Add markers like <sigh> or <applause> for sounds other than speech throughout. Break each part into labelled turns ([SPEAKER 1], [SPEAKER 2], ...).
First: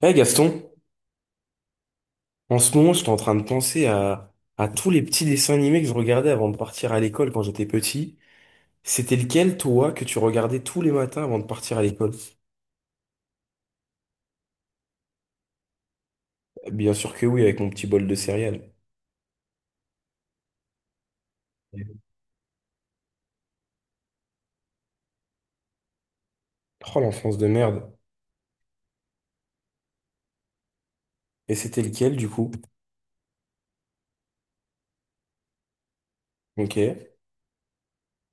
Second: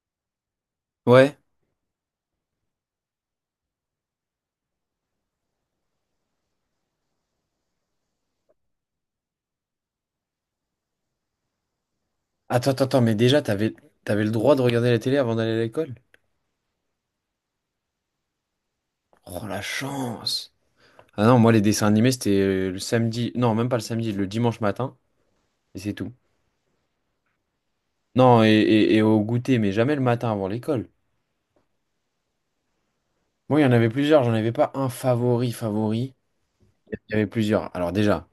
[SPEAKER 1] Eh Gaston,
[SPEAKER 2] Ouais.
[SPEAKER 1] en ce moment, j'étais en train de penser à tous les petits dessins animés que je regardais avant de partir à l'école quand j'étais petit. C'était lequel, toi, que tu regardais tous les matins avant de partir à l'école?
[SPEAKER 2] Attends, attends, attends, mais déjà, t'avais le droit de regarder la télé avant d'aller à l'école?
[SPEAKER 1] Bien sûr que oui, avec mon petit bol de céréales.
[SPEAKER 2] Oh, la chance! Ah non, moi, les dessins animés, c'était le samedi. Non, même pas le samedi, le dimanche matin, et c'est tout.
[SPEAKER 1] Oh, l'enfance de merde.
[SPEAKER 2] Non, et au goûter, mais jamais le matin avant l'école.
[SPEAKER 1] Et c'était lequel, du coup?
[SPEAKER 2] Moi, il y en avait plusieurs, j'en avais pas un favori, favori.
[SPEAKER 1] Ok,
[SPEAKER 2] Il y avait plusieurs. Alors, déjà,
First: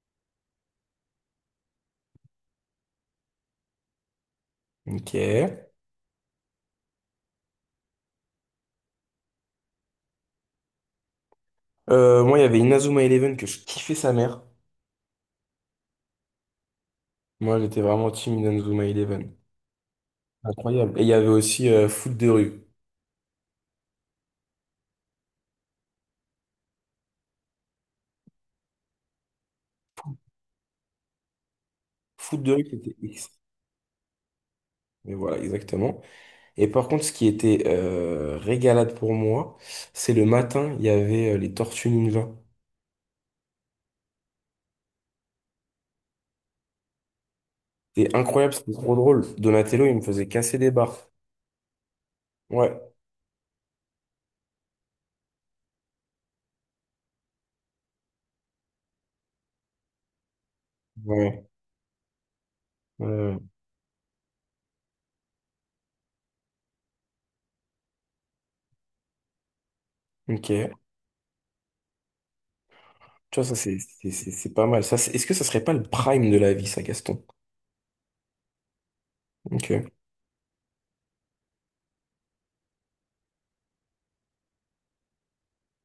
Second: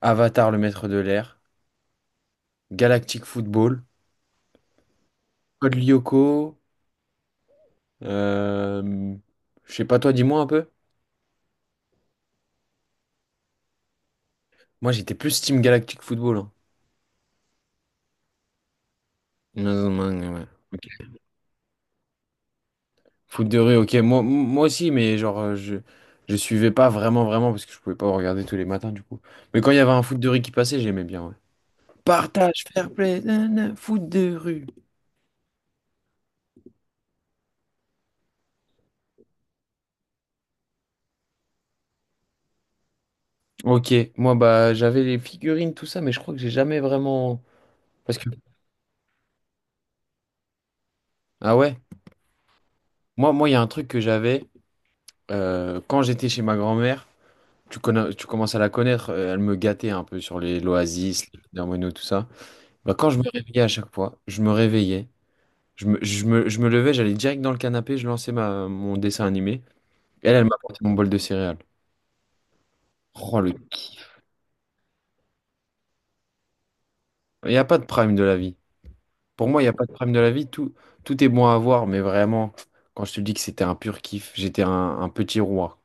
[SPEAKER 2] Avatar, le maître de l'air, Galactic Football,
[SPEAKER 1] ok.
[SPEAKER 2] Code Lyoko, euh, je sais pas, toi, dis-moi un peu.
[SPEAKER 1] Moi, il y avait Inazuma Eleven que je kiffais sa mère.
[SPEAKER 2] Moi, j'étais plus Team Galactic Football.
[SPEAKER 1] Moi, j'étais vraiment team Inazuma Eleven.
[SPEAKER 2] Hein. Ouais.
[SPEAKER 1] Incroyable. Et il y avait aussi Foot de rue.
[SPEAKER 2] Foot de rue, ok. Moi, moi aussi, mais genre, je suivais pas vraiment, vraiment, parce que je pouvais pas regarder tous les matins, du coup. Mais quand il y avait un foot de rue qui passait, j'aimais bien, ouais.
[SPEAKER 1] Foot de
[SPEAKER 2] Partage,
[SPEAKER 1] rue,
[SPEAKER 2] fair
[SPEAKER 1] c'était
[SPEAKER 2] play,
[SPEAKER 1] X.
[SPEAKER 2] nanana, foot de rue.
[SPEAKER 1] Mais voilà, exactement. Et par contre, ce qui était régalade pour moi, c'est le matin, il y avait les Tortues Ninja.
[SPEAKER 2] Ok, moi, bah, j'avais les figurines, tout ça, mais je crois que j'ai jamais vraiment.
[SPEAKER 1] C'était
[SPEAKER 2] Parce que.
[SPEAKER 1] incroyable, c'était trop drôle. Donatello, il me faisait casser des barres.
[SPEAKER 2] Ah ouais?
[SPEAKER 1] Ouais,
[SPEAKER 2] Moi, moi, il y a un truc que j'avais quand j'étais chez ma grand-mère. Tu connais, tu commences à la connaître, elle me gâtait un peu sur les l'Oasis,
[SPEAKER 1] ouais,
[SPEAKER 2] les Hermanos, tout ça. Bah, quand je me
[SPEAKER 1] ouais,
[SPEAKER 2] réveillais à chaque fois, je me réveillais. Je me levais, j'allais direct dans le canapé, je lançais mon dessin animé. Elle,
[SPEAKER 1] ouais.
[SPEAKER 2] elle
[SPEAKER 1] Ok.
[SPEAKER 2] m'apportait mon bol de céréales. Oh,
[SPEAKER 1] Tu vois,
[SPEAKER 2] le
[SPEAKER 1] ça, c'est c'est-
[SPEAKER 2] kiff.
[SPEAKER 1] c'est- c'est pas mal. Est-ce que ça serait pas le prime de la vie, ça, Gaston?
[SPEAKER 2] Il n'y a pas de prime de la vie. Pour moi, il n'y a pas
[SPEAKER 1] Ok.
[SPEAKER 2] de prime de la vie. Tout, tout est bon à avoir, mais vraiment, quand je te dis que c'était un pur kiff, j'étais un petit roi.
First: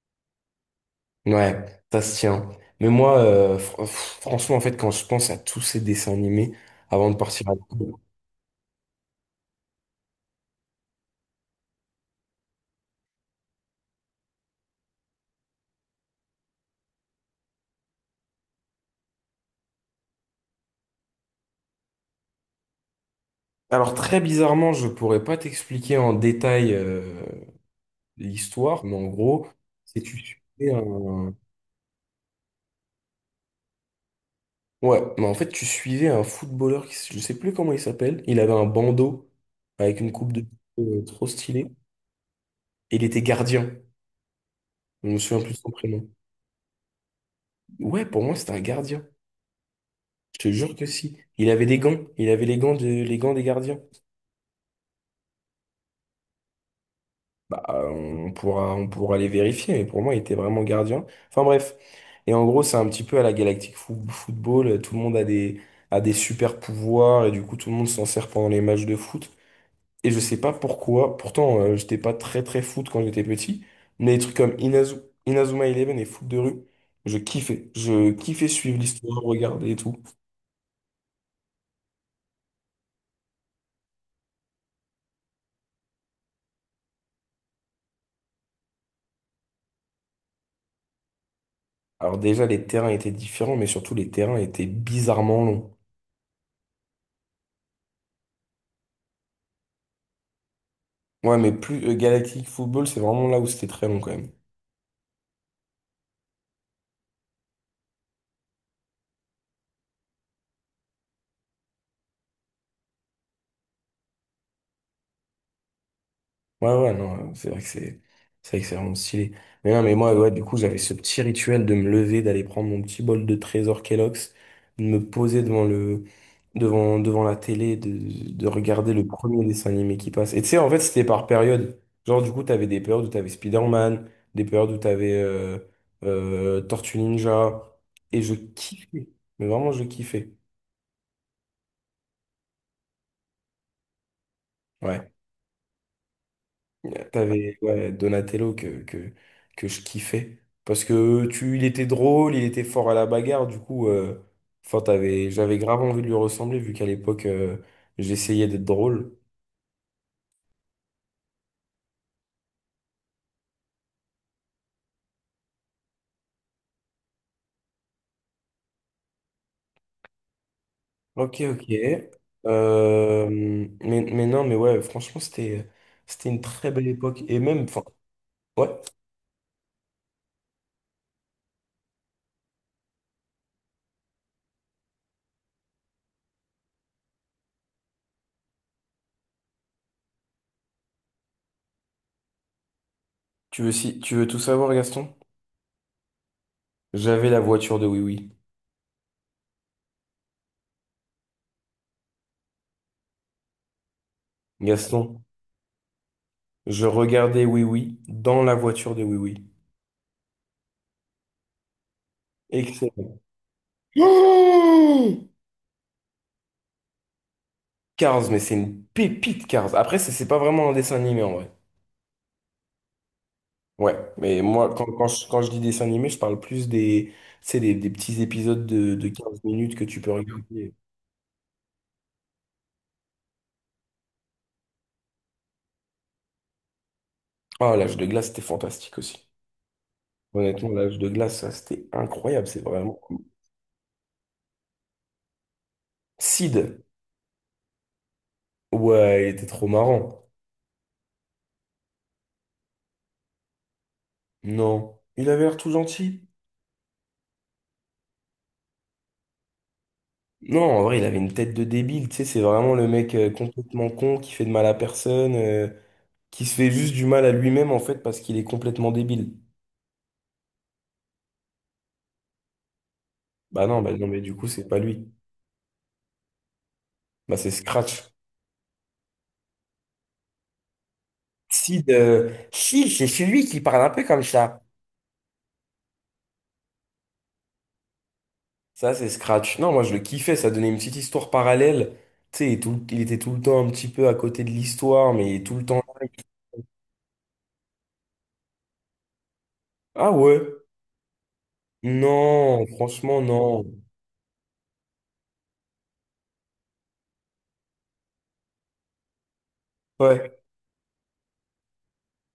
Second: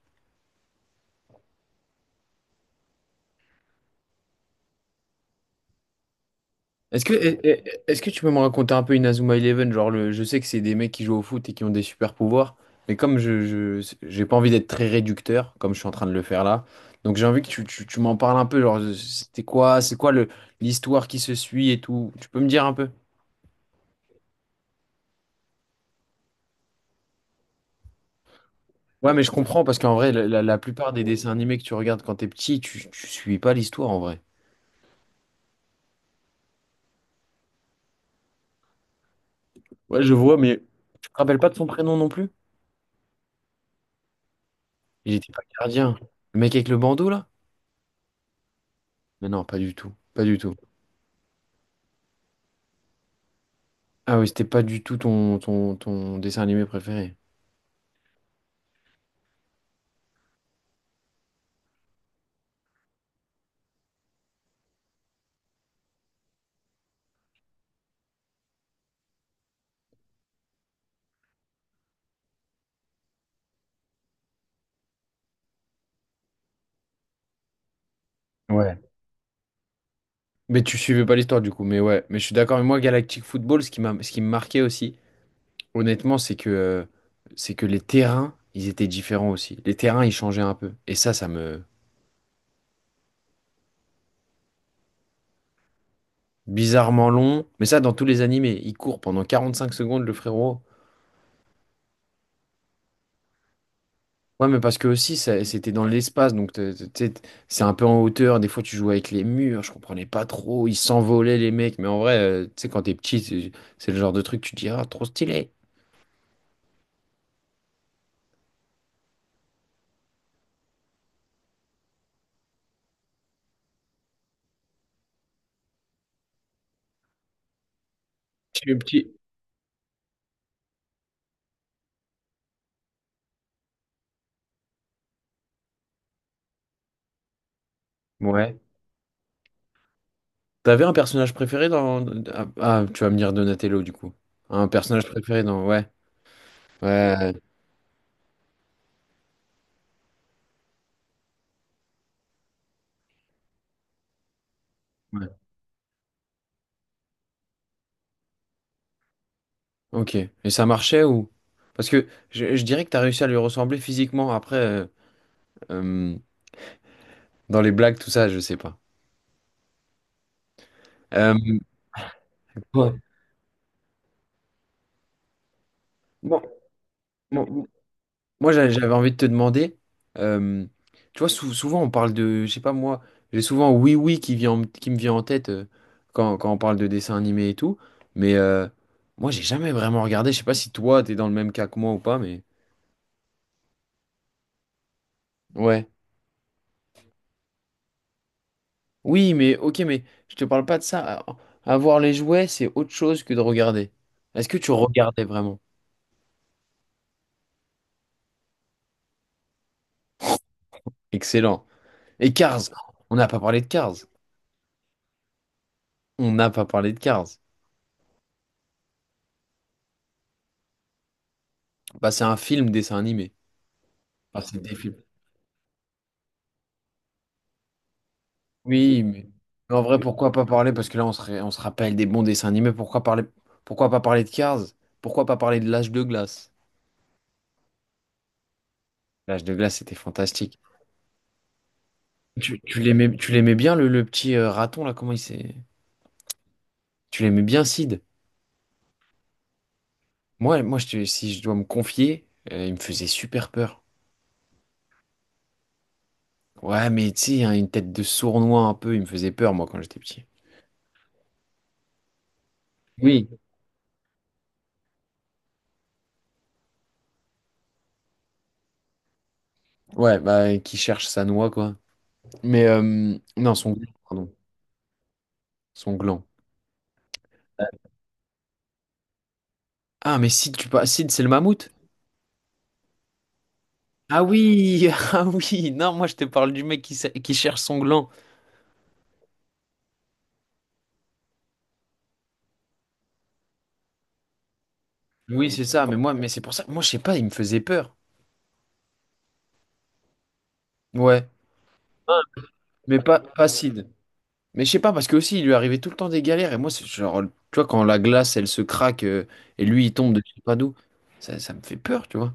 [SPEAKER 1] Ouais, ça se tient. Mais moi, franchement, en fait, quand je pense à tous ces dessins animés
[SPEAKER 2] Est-ce
[SPEAKER 1] avant
[SPEAKER 2] que,
[SPEAKER 1] de partir à
[SPEAKER 2] est-
[SPEAKER 1] l'école,
[SPEAKER 2] ce que tu peux me raconter un peu Inazuma Eleven? Genre, je sais que c'est des mecs qui jouent au foot et qui ont des super pouvoirs, mais comme j'ai pas envie d'être très réducteur, comme je suis en train de le faire là, donc j'ai envie que tu m'en parles un peu. Genre, c'était quoi, c'est quoi l'histoire qui se suit et tout? Tu peux me dire un peu?
[SPEAKER 1] alors très bizarrement, je pourrais pas t'expliquer en détail, l'histoire, mais en
[SPEAKER 2] Ouais, mais je
[SPEAKER 1] gros,
[SPEAKER 2] comprends parce qu'en
[SPEAKER 1] c'est
[SPEAKER 2] vrai,
[SPEAKER 1] tu
[SPEAKER 2] la
[SPEAKER 1] suivais
[SPEAKER 2] plupart des dessins
[SPEAKER 1] un...
[SPEAKER 2] animés que tu regardes quand t'es petit, tu suis pas l'histoire en vrai.
[SPEAKER 1] Ouais, mais en fait, tu suivais un footballeur, qui, je sais plus comment il s'appelle, il avait un bandeau avec
[SPEAKER 2] Ouais,
[SPEAKER 1] une
[SPEAKER 2] je
[SPEAKER 1] coupe
[SPEAKER 2] vois,
[SPEAKER 1] de...
[SPEAKER 2] mais tu te
[SPEAKER 1] trop
[SPEAKER 2] rappelles pas de son
[SPEAKER 1] stylée,
[SPEAKER 2] prénom non plus?
[SPEAKER 1] et il était gardien, je
[SPEAKER 2] Il
[SPEAKER 1] me
[SPEAKER 2] était pas
[SPEAKER 1] souviens plus de son
[SPEAKER 2] gardien.
[SPEAKER 1] prénom.
[SPEAKER 2] Le mec avec le bandeau là?
[SPEAKER 1] Ouais, pour moi, c'était un gardien,
[SPEAKER 2] Mais non, pas du tout. Pas du
[SPEAKER 1] je te
[SPEAKER 2] tout.
[SPEAKER 1] jure que si. Il avait des gants, il avait les gants, de... les gants des gardiens.
[SPEAKER 2] Ah oui, c'était pas du tout ton dessin animé préféré.
[SPEAKER 1] Bah, on pourra les vérifier, mais pour moi, il était vraiment gardien. Enfin bref. Et en gros, c'est un petit peu à la Galactic Football. Tout le monde a des super pouvoirs et du coup, tout le monde s'en sert pendant les matchs de foot. Et je sais pas pourquoi. Pourtant, j'étais pas très très foot quand j'étais petit. Mais des trucs comme Inazuma Eleven et foot de rue, je kiffais. Je kiffais
[SPEAKER 2] Ouais.
[SPEAKER 1] suivre l'histoire, regarder et tout.
[SPEAKER 2] Mais tu suivais pas l'histoire du coup, mais ouais, mais je suis d'accord. Mais moi, Galactic Football, ce qui me marquait aussi, honnêtement, c'est que les terrains, ils étaient différents aussi. Les terrains, ils changeaient un peu. Et ça me.
[SPEAKER 1] Alors déjà, les terrains étaient différents, mais surtout, les terrains étaient bizarrement longs.
[SPEAKER 2] Bizarrement long, mais ça, dans tous les animés, il court pendant 45 secondes, le frérot.
[SPEAKER 1] Ouais, mais plus Galactic Football, c'est vraiment là où c'était très long quand même.
[SPEAKER 2] Ouais, mais parce que aussi, c'était dans l'espace, donc t'sais, c'est un peu en hauteur. Des fois, tu jouais avec les murs, je comprenais pas trop. Ils s'envolaient, les mecs. Mais en vrai, tu sais, quand t'es petit, c'est le genre de truc, tu te dis, ah, trop stylé.
[SPEAKER 1] Ouais, ouais, non, c'est vrai que c'est vrai que c'est vraiment stylé. Mais non, mais moi, ouais, du coup, j'avais ce petit rituel de me lever, d'aller prendre mon petit bol de trésor Kellogg's, de me poser devant devant la télé, de
[SPEAKER 2] Je suis
[SPEAKER 1] regarder le
[SPEAKER 2] petit.
[SPEAKER 1] premier dessin animé qui passe. Et tu sais, en fait, c'était par période. Genre, du coup, t'avais des périodes où t'avais Spider-Man, des périodes où t'avais Tortue Ninja, et je
[SPEAKER 2] Ouais.
[SPEAKER 1] kiffais. Mais vraiment, je kiffais.
[SPEAKER 2] T'avais un personnage préféré dans. Ah, ah, tu vas me dire Donatello, du coup. Un personnage
[SPEAKER 1] Ouais.
[SPEAKER 2] préféré dans. Ouais. Ouais.
[SPEAKER 1] T'avais ouais, Donatello que je kiffais. Parce que il était drôle, il était fort à la bagarre, du coup,
[SPEAKER 2] Ouais.
[SPEAKER 1] j'avais grave envie de lui ressembler, vu qu'à l'époque, j'essayais d'être drôle.
[SPEAKER 2] Ok. Et ça marchait ou. Parce que je dirais que t'as réussi à lui ressembler physiquement. Après, euh, dans les blagues, tout ça, je sais pas. Euh,
[SPEAKER 1] Ok, ok.
[SPEAKER 2] Ouais.
[SPEAKER 1] Euh, mais non, mais ouais, franchement, c'était une très belle époque. Et même,
[SPEAKER 2] Bon.
[SPEAKER 1] enfin,
[SPEAKER 2] Moi,
[SPEAKER 1] ouais,
[SPEAKER 2] j'avais envie de te demander, euh, tu vois, souvent on parle de, je sais pas moi, j'ai souvent Oui Oui qui vient, qui me vient en tête quand on parle de dessins animés et tout, mais moi, j'ai jamais vraiment regardé, je sais pas si toi, t'es dans le même cas que moi ou pas, mais...
[SPEAKER 1] tu veux, si, tu veux tout savoir, Gaston?
[SPEAKER 2] Ouais.
[SPEAKER 1] J'avais la voiture de Oui Oui.
[SPEAKER 2] Oui, mais ok, mais je te parle pas de ça. Avoir les jouets, c'est autre chose que de regarder. Est-ce que tu
[SPEAKER 1] Gaston,
[SPEAKER 2] regardais vraiment?
[SPEAKER 1] je regardais Oui Oui dans la voiture de Oui Oui.
[SPEAKER 2] Excellent. Et Cars, on
[SPEAKER 1] Excellent.
[SPEAKER 2] n'a pas parlé de Cars.
[SPEAKER 1] <gasps>
[SPEAKER 2] On n'a pas parlé de Cars.
[SPEAKER 1] Cars, mais c'est une pépite Cars. Après, c'est pas vraiment un dessin animé en vrai.
[SPEAKER 2] Bah, c'est un film dessin animé.
[SPEAKER 1] Ouais, mais
[SPEAKER 2] Enfin, c'est
[SPEAKER 1] moi,
[SPEAKER 2] des
[SPEAKER 1] quand,
[SPEAKER 2] films.
[SPEAKER 1] quand je, quand je dis dessin animé, je parle plus des, tu sais, des petits épisodes
[SPEAKER 2] Oui,
[SPEAKER 1] de 15
[SPEAKER 2] mais
[SPEAKER 1] minutes
[SPEAKER 2] en
[SPEAKER 1] que
[SPEAKER 2] vrai,
[SPEAKER 1] tu peux
[SPEAKER 2] pourquoi pas parler?
[SPEAKER 1] regarder.
[SPEAKER 2] Parce que là, on se rappelle des bons dessins animés. Pourquoi parler... pourquoi pas parler de Cars? Pourquoi pas parler de l'âge de glace?
[SPEAKER 1] Ah, l'âge de glace, c'était fantastique aussi.
[SPEAKER 2] L'âge de glace, c'était fantastique.
[SPEAKER 1] Honnêtement, l'âge de glace, ça, c'était incroyable.
[SPEAKER 2] Tu,
[SPEAKER 1] C'est
[SPEAKER 2] tu
[SPEAKER 1] vraiment
[SPEAKER 2] l'aimais,
[SPEAKER 1] cool.
[SPEAKER 2] tu l'aimais bien, le petit raton, là, comment il s'est...
[SPEAKER 1] Sid,
[SPEAKER 2] Tu l'aimais bien, Sid?
[SPEAKER 1] ouais, il était trop marrant.
[SPEAKER 2] Moi, si je dois me confier, il me faisait super peur.
[SPEAKER 1] Non, il avait l'air tout gentil.
[SPEAKER 2] Ouais, mais tu sais, hein, une tête de sournois un peu, il me faisait peur, moi, quand j'étais petit.
[SPEAKER 1] Non, en vrai, il avait une tête de débile. Tu sais, c'est vraiment le mec
[SPEAKER 2] Oui.
[SPEAKER 1] complètement con qui fait de mal à personne, qui se fait juste du mal à lui-même en fait parce qu'il est complètement débile.
[SPEAKER 2] Ouais, bah, qui cherche sa noix, quoi. Mais, non,
[SPEAKER 1] Bah
[SPEAKER 2] son
[SPEAKER 1] non, bah
[SPEAKER 2] gland,
[SPEAKER 1] non, mais
[SPEAKER 2] pardon.
[SPEAKER 1] du coup, c'est pas lui.
[SPEAKER 2] Son gland.
[SPEAKER 1] Bah c'est Scratch.
[SPEAKER 2] Ah, mais Sid, tu pas... Sid, c'est le mammouth?
[SPEAKER 1] Si, c'est celui qui parle un peu
[SPEAKER 2] Ah
[SPEAKER 1] comme ça.
[SPEAKER 2] oui, <laughs> ah oui, non, moi je te parle du mec qui cherche son gland.
[SPEAKER 1] Ça, c'est Scratch. Non, moi, je le kiffais. Ça donnait une petite histoire parallèle. Tu sais, il était tout le temps un petit peu à côté de l'histoire, mais il est
[SPEAKER 2] Oui,
[SPEAKER 1] tout
[SPEAKER 2] c'est
[SPEAKER 1] le temps
[SPEAKER 2] ça, mais
[SPEAKER 1] là.
[SPEAKER 2] moi, mais c'est pour ça, moi, je sais pas, il me faisait peur.
[SPEAKER 1] Ah ouais?
[SPEAKER 2] Ouais,
[SPEAKER 1] Non,
[SPEAKER 2] mais pas,
[SPEAKER 1] franchement,
[SPEAKER 2] pas
[SPEAKER 1] non.
[SPEAKER 2] Sid. Mais je sais pas, parce que aussi, il lui arrivait tout le temps des galères, et moi, c'est genre, tu vois, quand la glace, elle se craque, et lui, il tombe de je
[SPEAKER 1] Ouais.
[SPEAKER 2] sais pas d'où, ça me fait peur, tu vois.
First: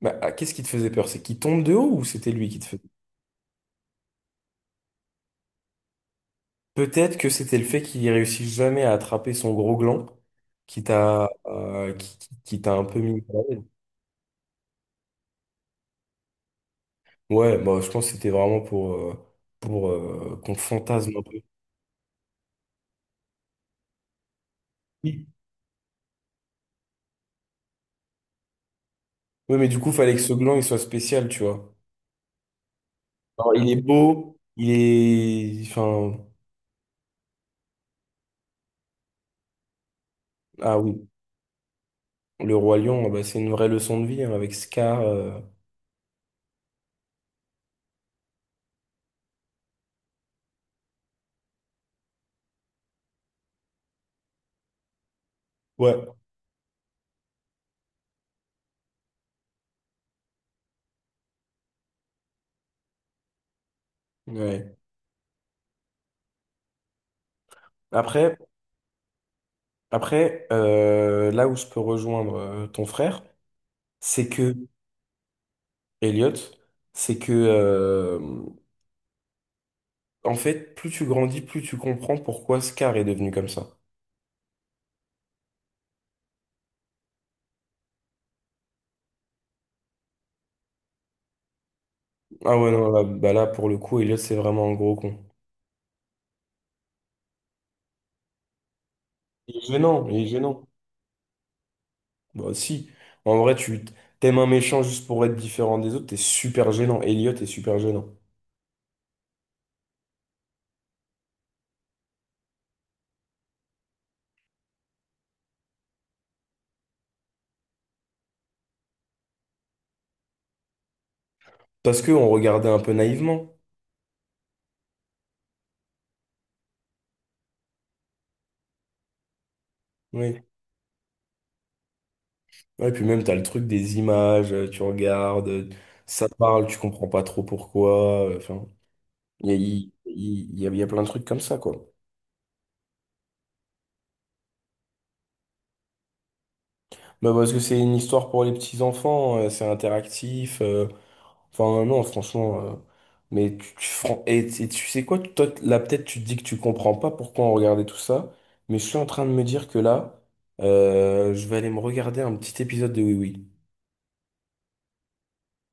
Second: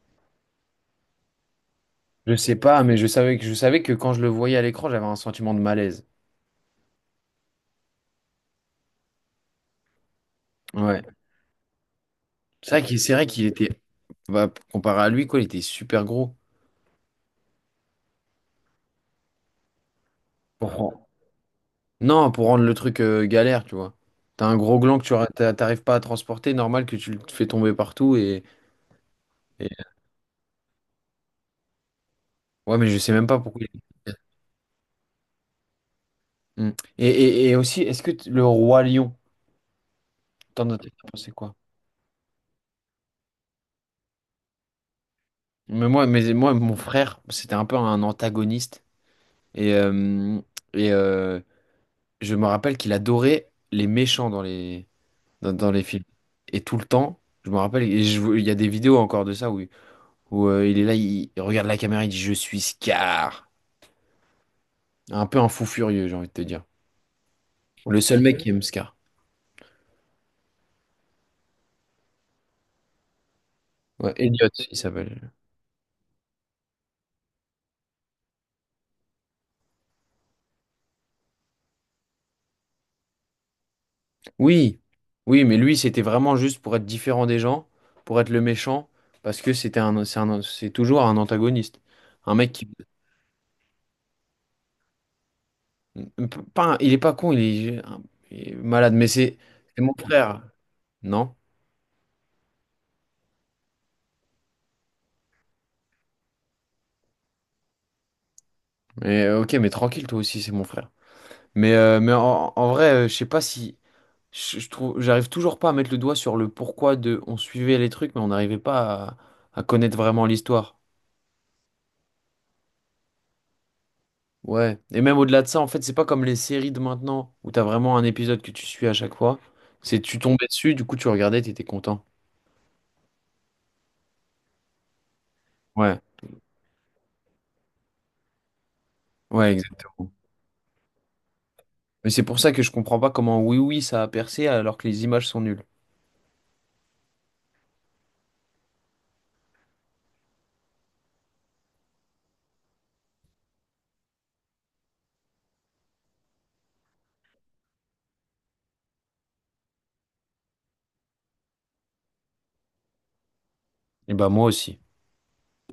[SPEAKER 1] Bah, ah, qu'est-ce qui te faisait peur? C'est qu'il tombe de haut ou c'était
[SPEAKER 2] Je
[SPEAKER 1] lui
[SPEAKER 2] sais
[SPEAKER 1] qui te faisait
[SPEAKER 2] pas, mais je savais que quand je le voyais à l'écran, j'avais un sentiment de malaise.
[SPEAKER 1] Peut-être que c'était le fait qu'il réussisse jamais à attraper son gros gland qui
[SPEAKER 2] Ouais.
[SPEAKER 1] t'a qui t'a un peu
[SPEAKER 2] C'est
[SPEAKER 1] mis
[SPEAKER 2] vrai
[SPEAKER 1] mal
[SPEAKER 2] qu'il
[SPEAKER 1] à l'aise.
[SPEAKER 2] était, bah, comparé à lui, quoi, il était super gros.
[SPEAKER 1] Ouais, bah, je pense que c'était vraiment pour qu'on fantasme un peu.
[SPEAKER 2] Non, pour rendre le truc galère, tu vois. T'as un gros gland que
[SPEAKER 1] Oui,
[SPEAKER 2] t'arrives pas à transporter, normal que tu le fais tomber partout
[SPEAKER 1] ouais, mais
[SPEAKER 2] et-
[SPEAKER 1] du coup, fallait que ce gland il soit spécial, tu vois.
[SPEAKER 2] Ouais, mais je sais même pas
[SPEAKER 1] Alors,
[SPEAKER 2] pourquoi.
[SPEAKER 1] il est
[SPEAKER 2] Est-
[SPEAKER 1] beau, il est. Enfin,
[SPEAKER 2] Mm. Et aussi, est-ce que le roi lion,
[SPEAKER 1] ah
[SPEAKER 2] t'en
[SPEAKER 1] oui,
[SPEAKER 2] as pensé quoi?
[SPEAKER 1] le roi lion, ah bah, c'est une vraie leçon de vie hein, avec Scar,
[SPEAKER 2] Mais moi, mon frère, c'était un peu un antagoniste et euh, et je me rappelle qu'il adorait les méchants dans dans les
[SPEAKER 1] ouais,
[SPEAKER 2] films et tout le temps. Je me rappelle, il y a des vidéos encore de ça où il est là, il regarde la caméra, il dit je suis Scar.
[SPEAKER 1] ouais.
[SPEAKER 2] Un peu un fou furieux, j'ai envie de te dire. Le seul mec
[SPEAKER 1] Après,
[SPEAKER 2] Ok. qui aime Scar.
[SPEAKER 1] après là où je peux rejoindre ton frère,
[SPEAKER 2] Ouais,
[SPEAKER 1] c'est
[SPEAKER 2] Elliot,
[SPEAKER 1] que,
[SPEAKER 2] il s'appelle.
[SPEAKER 1] Elliot, c'est que, en fait, plus tu grandis, plus tu comprends pourquoi Scar est devenu comme ça.
[SPEAKER 2] Oui, oui, mais lui, c'était vraiment juste pour être différent des gens, pour être le méchant, parce que c'était c'est toujours un antagoniste. Un mec
[SPEAKER 1] Ah
[SPEAKER 2] qui.
[SPEAKER 1] ouais, non, là, bah là, pour le coup, Elliot, c'est vraiment un gros con.
[SPEAKER 2] Pas un- Il est pas con, il est malade, mais c'est
[SPEAKER 1] Il est
[SPEAKER 2] c'est mon
[SPEAKER 1] gênant, il est
[SPEAKER 2] frère.
[SPEAKER 1] gênant.
[SPEAKER 2] Non?
[SPEAKER 1] Bah si, en vrai, tu t'aimes un méchant juste pour être différent des autres, t'es super gênant. Elliot est super gênant.
[SPEAKER 2] Mais ok, mais tranquille, toi aussi, c'est mon frère. Mais en vrai, je sais pas si. Je trouve, j'arrive toujours pas à mettre le doigt sur le pourquoi de. On suivait les trucs, mais on n'arrivait pas à connaître vraiment l'histoire.
[SPEAKER 1] Parce que on regardait un peu naïvement.
[SPEAKER 2] Ouais, et même au-delà de ça, en fait, c'est pas comme les séries de maintenant où t'as vraiment un épisode que tu suis à chaque fois. C'est tu
[SPEAKER 1] Oui.
[SPEAKER 2] tombais dessus, du coup tu regardais, t'étais content.
[SPEAKER 1] Ouais, puis même, t'as le truc des images, tu regardes,
[SPEAKER 2] Ouais,
[SPEAKER 1] ça parle, tu comprends pas trop pourquoi, enfin,
[SPEAKER 2] ouais, exact.
[SPEAKER 1] il y a plein de trucs comme ça, quoi.
[SPEAKER 2] Mais c'est pour ça que je comprends pas comment Oui Oui ça a percé alors que les images sont nulles.
[SPEAKER 1] Bah parce que c'est une histoire pour les petits-enfants, c'est interactif. Enfin, non, franchement, mais et tu sais quoi, toi, là, peut-être tu te dis que tu comprends pas pourquoi on regardait tout ça, mais je suis en train de me dire que là, je vais aller me regarder un petit épisode de Oui Oui.
[SPEAKER 2] Et bah moi aussi.